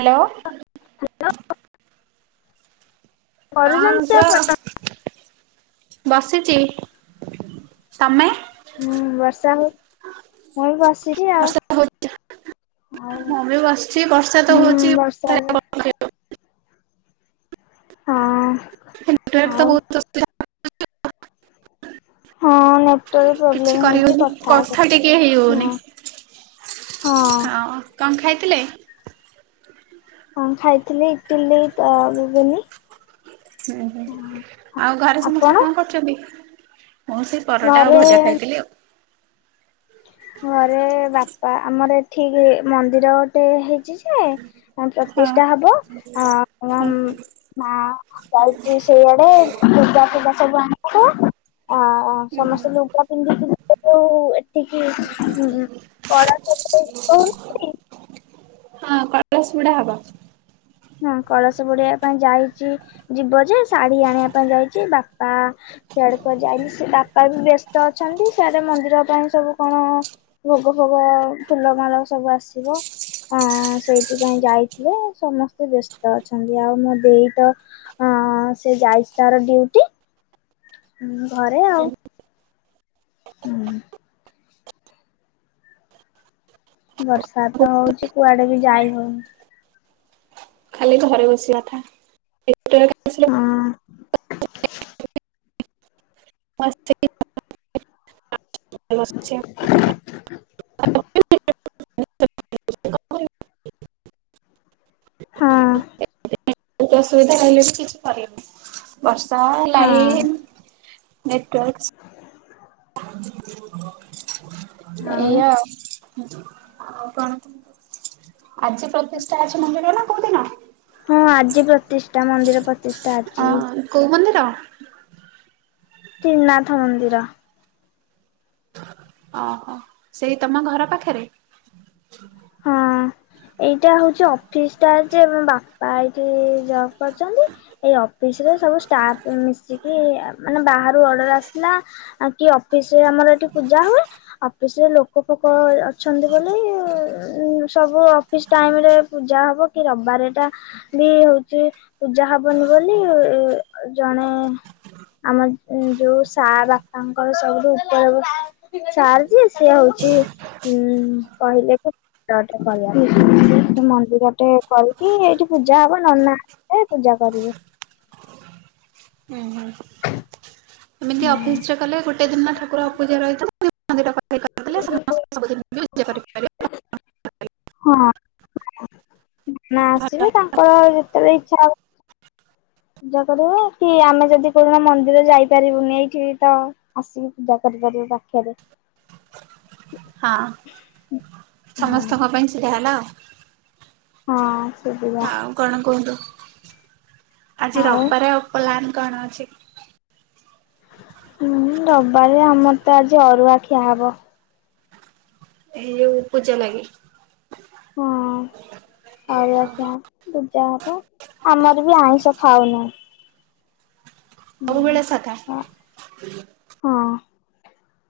Hello. Hello. ହଁ କରୁଛନ୍ତି କହ। ଆପଣ? ବସିଛି। ତମେ? ହୁଁ ବର୍ଷା ହଉ ମୁଁ ବି ବସିଛି ଆଉ। ବର୍ଷା ହଉଛି ଆଉ ମୁଁ ବି ବସିଛି ବର୍ଷା ତ ହୁଁ ହଉଛି ବର୍ଷାରେ। ନେଟୱାର୍କ ହଁ। ନେଟୱାର୍କ ତ ଆଉ ବହୁତ ଅସୁବିଧା ହଁ ନେଟୱାର୍କ [inaudible] କିଛି ପ୍ରୋବ୍ଲେମ ହଉଛି କରିହଉନି କଥା ଟିକେ ହେଇ ହଉନି। ହଁ ହଁ କଣ ଖାଇଥିଲେ? ହଁ ଖାଇଥିଲି ଇଟିଲି ତା ଘୁଗୁନି। ହୁଁ ହୁଁ ଆଉ ଘରେ ସମସ୍ତେ ଆପଣ କଣ କରୁଛନ୍ତି? ମୁଁ ସେଇ ପରଟା ଆଉ ଘରେ ଭଜା ଖାଇଥିଲି ଆଉ। ଘରେ ବାପା ଆମର ଏଠିକି ମନ୍ଦିର ଗୋଟେ ହେଇଛି ଯେ। ହଁ ପ୍ରତିଷ୍ଠା ହବ ହଁ। ମା ଯାଉଛି ସେଇଆଡେ ଦୁର୍ଗା ପୂଜା ସବୁ ଆଣା ହବ୍। ଆ ହୁଁ ସମସ୍ତେ ଲୁଗା ପିନ୍ଧିକିରି ଏଠିକି ଉଁ। ହଁ କଳସ ବୁଡା ହବ। ହଁ କଳସ ବୁଡେଇବା ପାଇଁ ଯାଇଛି ଯିବ ଯେ ଶାଢୀ ଆଣିବା ପାଇଁ ଯାଇଛି ବାପା। ସିଆଡ଼େ କୁଆଡ଼େ ଯାଇଲି ସି ବାପା ବି ବ୍ୟସ୍ତ ଅଛନ୍ତି ସିଆଡେ ମନ୍ଦିର ପାଇଁ ସବୁ କଣ। ଭୋଗ ଫୋଗ ଫୁଲମାଳ ସବୁ ଆସିବ। ହଁ ସେଇଥିପାଇଁ ଯାଇଥିଲେ ସମ ତେ ବ୍ୟସ୍ତ ଅଛନ୍ତି ଆଉ ମୋ ଦେଇ ତ ଅଁ ସେ ଯାଇଛି ତାର ଡିଉଟି। ମୁଁ ଘରେ ଆଉ। ହୁଁ। ବର୍ଷା ତ ହଉଛି କୁଆଡେ ବି ଯାଇ ହଉନି। ଖାଲି ଘରେ ବସିବା କଥା ଆସିଲେ ମୁଁ ହଁ। ମସ୍ [unintelligible] [unintelligible] [inaudible] ହଁ। ଅସୁବିଧା ରହିଲେ ବି କିଛି କରନି ବର୍ଷା ଲାଇନ ହଁ ନେଟୱର୍କ୍ସ ଆଉ ଏଇୟଆ ଆଉ କଣ ଆଜି ପ୍ରତିଷ୍ଠା ଅଛି ମନ୍ଦିରର ନା କୋଉ ଦିନ? ହଁ ଆଜି ପ୍ରତିଷ୍ଠା ମନ୍ଦିର ପ୍ରତିଷ୍ଠା ଆଜି। କେଉଁ ମନ୍ଦିର? ତ୍ରିନାଥ ମନ୍ଦିର। ଓହୋ ସେଇ ତମ ଘର ପାଖରେ? ହଁ ଏଇଟା ହଉଛି ଅଫିସ ଟା ଯେ ମୋ ବାପା ଏଇଠି ଜ କରଛନ୍ତି ଏଇ ଅଫିସ ରେ ସବୁ ଷ୍ଟାଫ୍ ମିଶି କି ମାନେ ବାହାରୁ ଅର୍ଡର ଆସିଲା କି ଅଫିସରେ ଆମର ଏଠି ପୂଜା ହୁଏ। ଅଫିସ ରେ ଲୋକ ଫୋକ ଅଛନ୍ତି ବୋଲି ଉ ସବୁ ଅଫିସ ଟାଇମ ରେ ପୂଜା ହବ କି ରବିବାରଟା ବି ହଉଛି ପୂଜା ହବନି ବୋଲି ଜଣେ ଆମ ଯୋଉ ସା ବାପାଙ୍କର ସବୁଠୁ ଉପରେ ସାର୍ ଯେ ସିଏ ହଉଛି ଉ କହିଲେ କି ମନ୍ଦିରଟେ କରିକି ଏଇଠି ପୂଜା ହବ ନନା ଏ ପୂଜା କରିବି। ହୁଁ ହୁଁ। ଏମିତି ଅଫିସ ରେ କଲେ ଗୋଟେ ଦିନ ଠାକୁର ଅପୂଜା ରହିଛି। ସବୁଦିନ ବି ପୂଜା କରିପାରିବେ। ହଁ। ନା ଆସିବେ ତାଙ୍କର ଯେତେବେଳେ ଇଚ୍ଛା ହ ପୂଜା କରିବ କି ଆମେ ଯଦି କୋଣ ମନ୍ଦିର ଯାଇପାରିବୁ ଏଇଠିବି ତ ଆସିକି ପୂଜା କରିପାରିବେ ପାଖରେ ହଁ ସମସ୍ତଙ୍କ ପାଇଁ ସିଧା ହେଲା ଆଉ। ହଁ ସୁବିଧା। ଆଉ କଣ କୁହନ୍ତୁ ଆଜି ଆଉ ରବିବାର ପ୍ଲାନ କଣ ଅଛି? ହୁଁ ରବିବାରେ ଆମର ତ ଆଜି ଅରୁଆ ଖିଆ ହବ। ଏଇ ଯୋଉ ପୂଜା ଲାଗି [inaudible] ଆଉ ପୂଜା ହବ ଆମର ବି ଆଇଁଷ ଖାଉ ନାହିଁ। ସବୁବେଳେ ସାଧା? ହଁ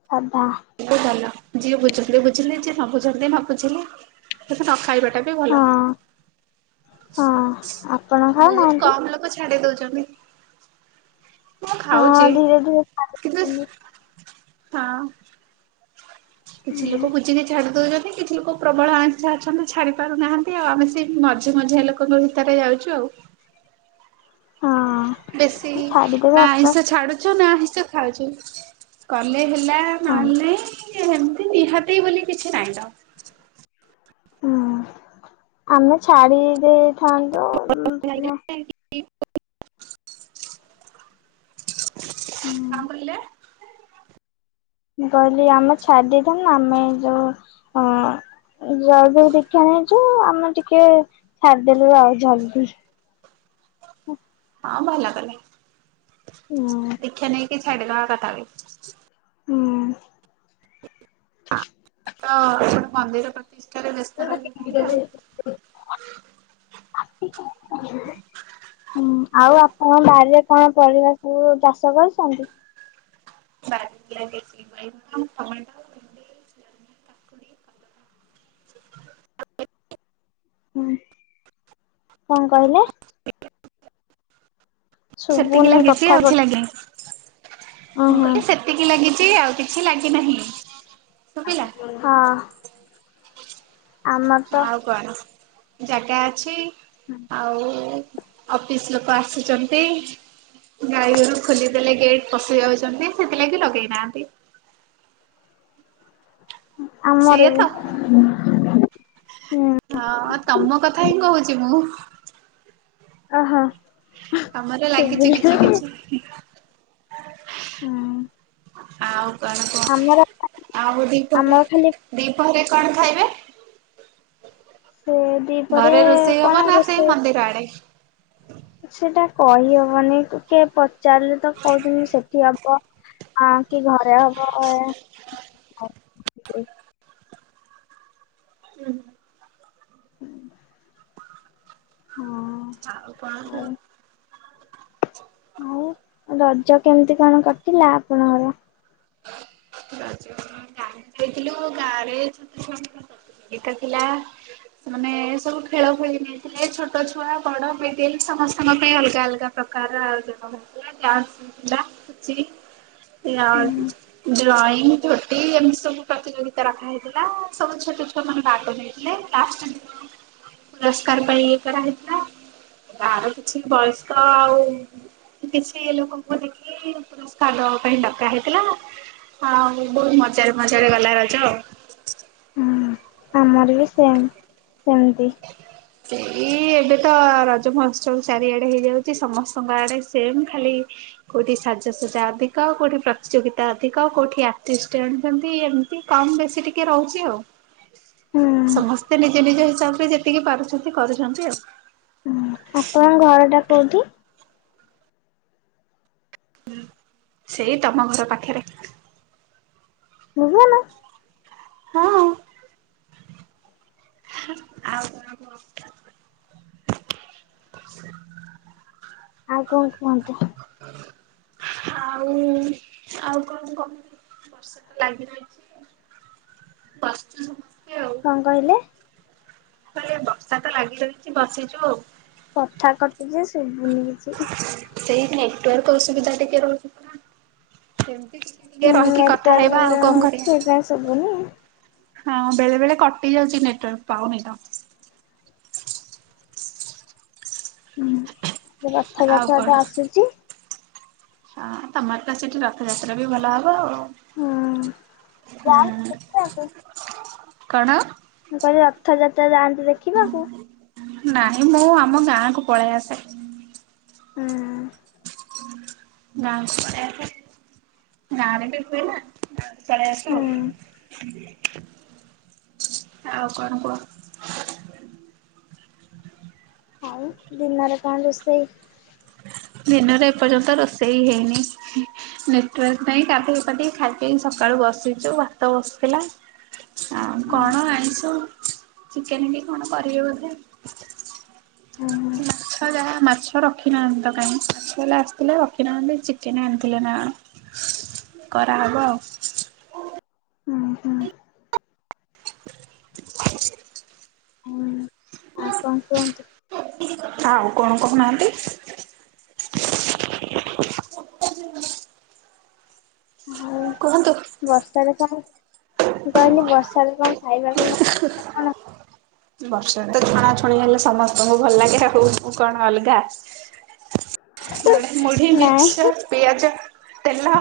ସାଧା। ବି ଭଲ ଯିଏ ବୁଝନ୍ତି ବୁଝିଲେ ଯିଏ ନ ବୁଝନ୍ତି ନ ବୁଝିଲେ କିନ୍ତୁ ନ ଖାଇବାଟା ବି ଭଲ ହଁ ହଁ ଆପଣ ବହୁତ ଖାଉନାହାନ୍ତି? କମ ଲୋକ ଯେ ଛାଡି ଦଉଛନ୍ତି। ମୁଁ ହଁ ଖାଉଛି ଧୀରେ ଧୀରେ କିନ୍ତୁ ଛାଡୁଛନ୍ତି ହଁ। ହୁଁ କିଛି ଲୋକ ବୁଝିକି ଛାଡି ଦଉଛନ୍ତି। କିଛି ଲୋକ ପ୍ରବଳ ଆଇଁଶ ଅଛନ୍ତି ଛାଡି ପାରୁନାହାନ୍ତି ଆଉ ଆମେ ସେ ମଝି ମଝିଆ ଲୋକଙ୍କ ଭିତରେ ଯାଉଚୁ ଆଉ। ହଁ ବେଶୀ ଛାଡିଦେବେ ନା ଆସ୍ତେ ଆଇଁଷ ଆସ୍ତେ ଛାଡୁଛୁ ନା ଆଇଁଷ ଖାଉଛୁ। କଲେ ହେଲା ହଁ ନହେଲେ ଏମତି ନିହାତି ବୋଲି କିଛି ନହିଁ ତ। ହୁଁ ଆମେ ଛାଡି ଦେଇଥାନ୍ତୁ। ହୁଁ [unintelligible] [unintelligible] ମୁଁ କହିଲି ଆମ ଛାଡି ଦେଇଥାନ୍ତୁ ନା ଆମେ ଯୋଉ ଅ ଜୟ ଗୁରୁ ଦୀକ୍ଷା ନେଇଚୁ ଆମେ ଟିକେ ଛାଡିଦେଲୁ ଆଉ ଜଲଦି। ହଁ ଭଲ କଲେ। ହୁଁ ଦୀକ୍ଷା ନେଇକି ଛାଡିଦବା କଥା ବି। [unintelligible] ତ ସେ ଗୋଟେ ମନ୍ଦିର ପା [unintelligible] [unintelligible] ଉଁ ଆଉ ଆପଣ ବାରିରେ କଣ ପରିବା ସବୁ ଚାଷ କରିଛନ୍ତି? ବାରିରେ ଲାଗିଚି ବାଇଗଣ, ଟମାଟର କଲରା। ହୁଁ, କଣ କହିଲେ? ସେତିକି ଶୁଭୁନି ଲାଗିଚି କଥା ଆଉ ଗୋ କିଛି ଲାଗିନି। ଉଁ ମୁଁ ହୁଁ କହିଲି ସେ ସେତିକି ଲାଗିଚି ଆଉ କିଛି ଲାଗିନାହିଁ। ହଁ। ଆମର ତ ଆଉ କଣ? ଜାଗା ଅଛି ହୁଁ। ଆଉ ଅଫିସ ଲୋକ ଆସୁଚନ୍ତି। ଗାଈଗୋରୁ ଖୋଲି ଦେଲେ ଗେଟ୍ ପଶି ଯାଉଚନ୍ତି ସେଥିଲାଗି ଲଗେଇ ନାହାନ୍ତି। ଆମର ସେଇଆ ବି। ତ ହୁଁ ହଁ ତମ କଥା ହିଁ କହୁଚି ମୁଁ। ଅ ହ। ଆମର ଲାଗିଚି କିଛି କିଛି। ଉଁ ଆଉ କଣ କୁହ। ଆଉ ଦିପହରେ ଆମର ଖାଲି ଦିପହରେ କଣ ଖାଇବେ? ସେ ଦିପହରେ ଘରେ ରୋଷେଇ ହବ କଣ ନା ରୋଷେଇ [unintelligible] ସେଟା କହିହବନି। କିଏ ପଚାରିଲେ ତ କହୁଛନ୍ତି ସେଠି ହବ ଅ କି ଘରେ ହବ। ଅ ଏ ହୁଁ। [inaudible] ହଁ। ଆଉ କଣ କୁହ? ଆଉ ଆଉ ରଜ କେମିତି କଣ କଟିଲା ଆପଣଙ୍କର? ରଜ କାଟିଥିଲୁ ଗାଁ ରେ। [unintelligible] ଏଇଟା ଥିଲା ସେମାନେ ସବୁ ଖେଳ ଖେଳି ନେଇଥିଲେ। ଛୋଟ ଛୁଆ ବଡ ମିଡିଲ୍ ସମସ୍ତଙ୍କ ପାଇଁ ଅଲଗା ଅଲଗା। [unintelligible] ଡାନ୍ସ ଥିଲା ପୁଚି ହୁଁ ଆଉ ଡ୍ରଇଂ, ଝୋଟି ଏମିତି ସବୁ ପ୍ରତିଯୋଗୀ ରଖା ହେଇଥିଲା। ସବୁ ଛୋଟ ଛୁଆ ମାନେ ଭାଗ ନେଇଥିଲେ। ଲାଷ୍ଟ। [unintelligible] ପୁରସ୍କାର ପାଇଁ କରାହେଇଥିଲା। ତାର କିଛି ବୟସ୍କ ଆଉ କିଛି ଲୋକଙ୍କୁ ଦେଖି ପୁରସ୍କାର ଦବା ପାଇଁ ଡକା ହେଇ ହଁ ବହୁତ ମଜାରେ ମଜାରେ ଗଲା ର। [inaudible] ହୁଁ ଆମର ବି ସେମ୍। ସେମତି। ହ ସେଇ ଏବେ ତ ରଜ ମହୋତ୍ସବ ଚାରିଆଡେ ହେଇଯାଉଚି ସମସ୍ତଙ୍କ ଆଡେ ସେମ୍ ଖାଲି କୋଉଠି ସାଜସଜା ଅଧିକ, କୋଉଠି ପ୍ରତିଯୋଗିତା ଅଧିକ, କୋଉଠି ଆର୍ଟିଷ୍ଟ ଆଣୁଛନ୍ତି। କମ୍ ବେଶୀ ଟିକେ ରହୁଚି ଆଉ। ହୁଁ ସମସ୍ତେ ନିଜ ନିଜ ହିସାବରେ ଯେତିକି ପାରୁଛନ୍ତି କରୁଛନ୍ତି ଆଉ। ହୁଁ ଆପଣଙ୍କ ଘରଟା କୋଉଠି? ହ ସେଇ ତମ ଘର ପାଖରେ। ବୁଝିବନି। ହଁ। ଆଉ ତା ଆଉ କଣ କୁହନ୍ତୁ? [unintelligible] ଆଉ ଆଉ କଣ କ ବର୍ଷା ଲାଗି ରହିଛି। ବସିଛୁ ସମସ୍ତେ ଆଉ। କଣ କହିଲେ? କହିଲେ ବର୍ଷା ତ ଲାଗି ରହିଛି ବସିଛୁ ଆଉ। କଥା କଟିଛି ସେ ସୁବୁନିକିଛି। ସେଇ ନେଟୱାର୍କ ଅସୁବିଧା ଟିକେ ରହୁଛି କେମିତି। ଟିକେ ହୁଁ ରହିକି ନେଟୱାର୍କ କଥା ହେଇବା ଆଉ ପ୍ରୋବ୍ଲେମ୍ କଣ ହଉଛି ସେଇଥିପାଇଁ କରିବା। ଶୁଭୁନି। ହଁ ବେଳେ ବେଳେ କଟି ଯାଉଛି ନେଟୱାର୍କ ପାଉନି ତ। ହୁଁ ଆଉ ରଥଯାତ୍ରା କଣ? ଟା ଆସୁଛି। ହଁ ତମର ତ ସେଠି ରଥଯାତ୍ରା ବି ଭଲ ହବ ଆଉ। ହୁଁ ଯାଆନ୍ତି ଦେଖିବାକୁ? ହଁ କଣ? ମୁଁ କହିଲି ରଥଯାତ୍ରା ଯାଆନ୍ତି ଦେଖିବାକୁ। ନାଇଁ ମୁଁ ଆମ ଗାଁ କୁ ପଳେଇ ଆସେ। ହୁଁ। [unintelligible] ଗାଁରେ ବି ହୁଏନା। ଚଳେଇ ଆସୁ ହୁଁ ଆଉ କଣ କୁହ? ଆଉ ଦିନରେ କଣ ରୋଷେଇ? ଦିନରେ ଏପର୍ଯ୍ୟନ୍ତ ରୋଷେଇ ହେଇନି। ନେଟୱାର୍କ ପାଇଁ କାଧିକି କାଧିକି ଖାଇକି ସକାଳୁ ବସିଛୁ ଭାତ ବସିଥିଲା। ଆଉ କଣ ଆଣିଛୁ ଚିକେନ କି କଣ କରିବେ ବୋଧେ। ହୁଁ ମାଛ ଯାହା ମାଛ ରଖିନାହାନ୍ତି ତ କାଇହିଁକ ମାଛ ହେଲେ ଆସିଥିଲେ ରଖିନାହାନ୍ତି କେନା ଆଣିଥିଲେ ନା କରାହେବ ଆଉ। ହୁଁ ହୁଁ। ହୁଁ ଆଉ କଣ କୁହନ୍ତୁ। ଆଉ କଣ କହୁନାହାନ୍ତି। ଆଉ କୁହନ୍ତୁ। ବର୍ଷାରେ କଣ କହିଲି ବର୍ଷାରେ କଣ ଖାଇବାକୁ ଲାଗେ ଆପଣ? ବର୍ଷ ତ ଛଣାଛୁଣି ହେଲେ ସମସ୍ତଙ୍କୁ ଭଲ ଲାଗେ ରହୁ କଣ ଅଲଗା। ନହଲେ ମୁଢି ନାଇଁ ମିକ୍ସର। ପିଆଜ ତେଲ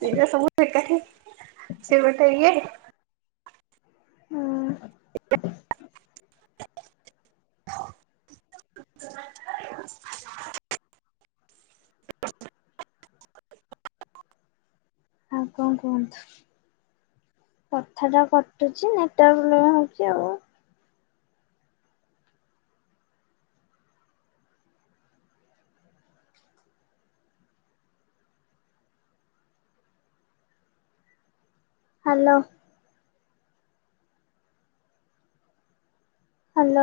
ପିଆଜ ସବୁ ବକାରୀ ସେ ଗୋଟେ ଇଏ। ହୁଁ। [inaudible] ଆଉ କଣ କୁହନ୍ତୁ। କଥା ଟା କଟୁଛି ନେଟୱାକ ସ୍ଲୋ ହୋଉଛି ଆଉ। ହ୍ୟାଲୋ। ହ୍ୟାଲୋ।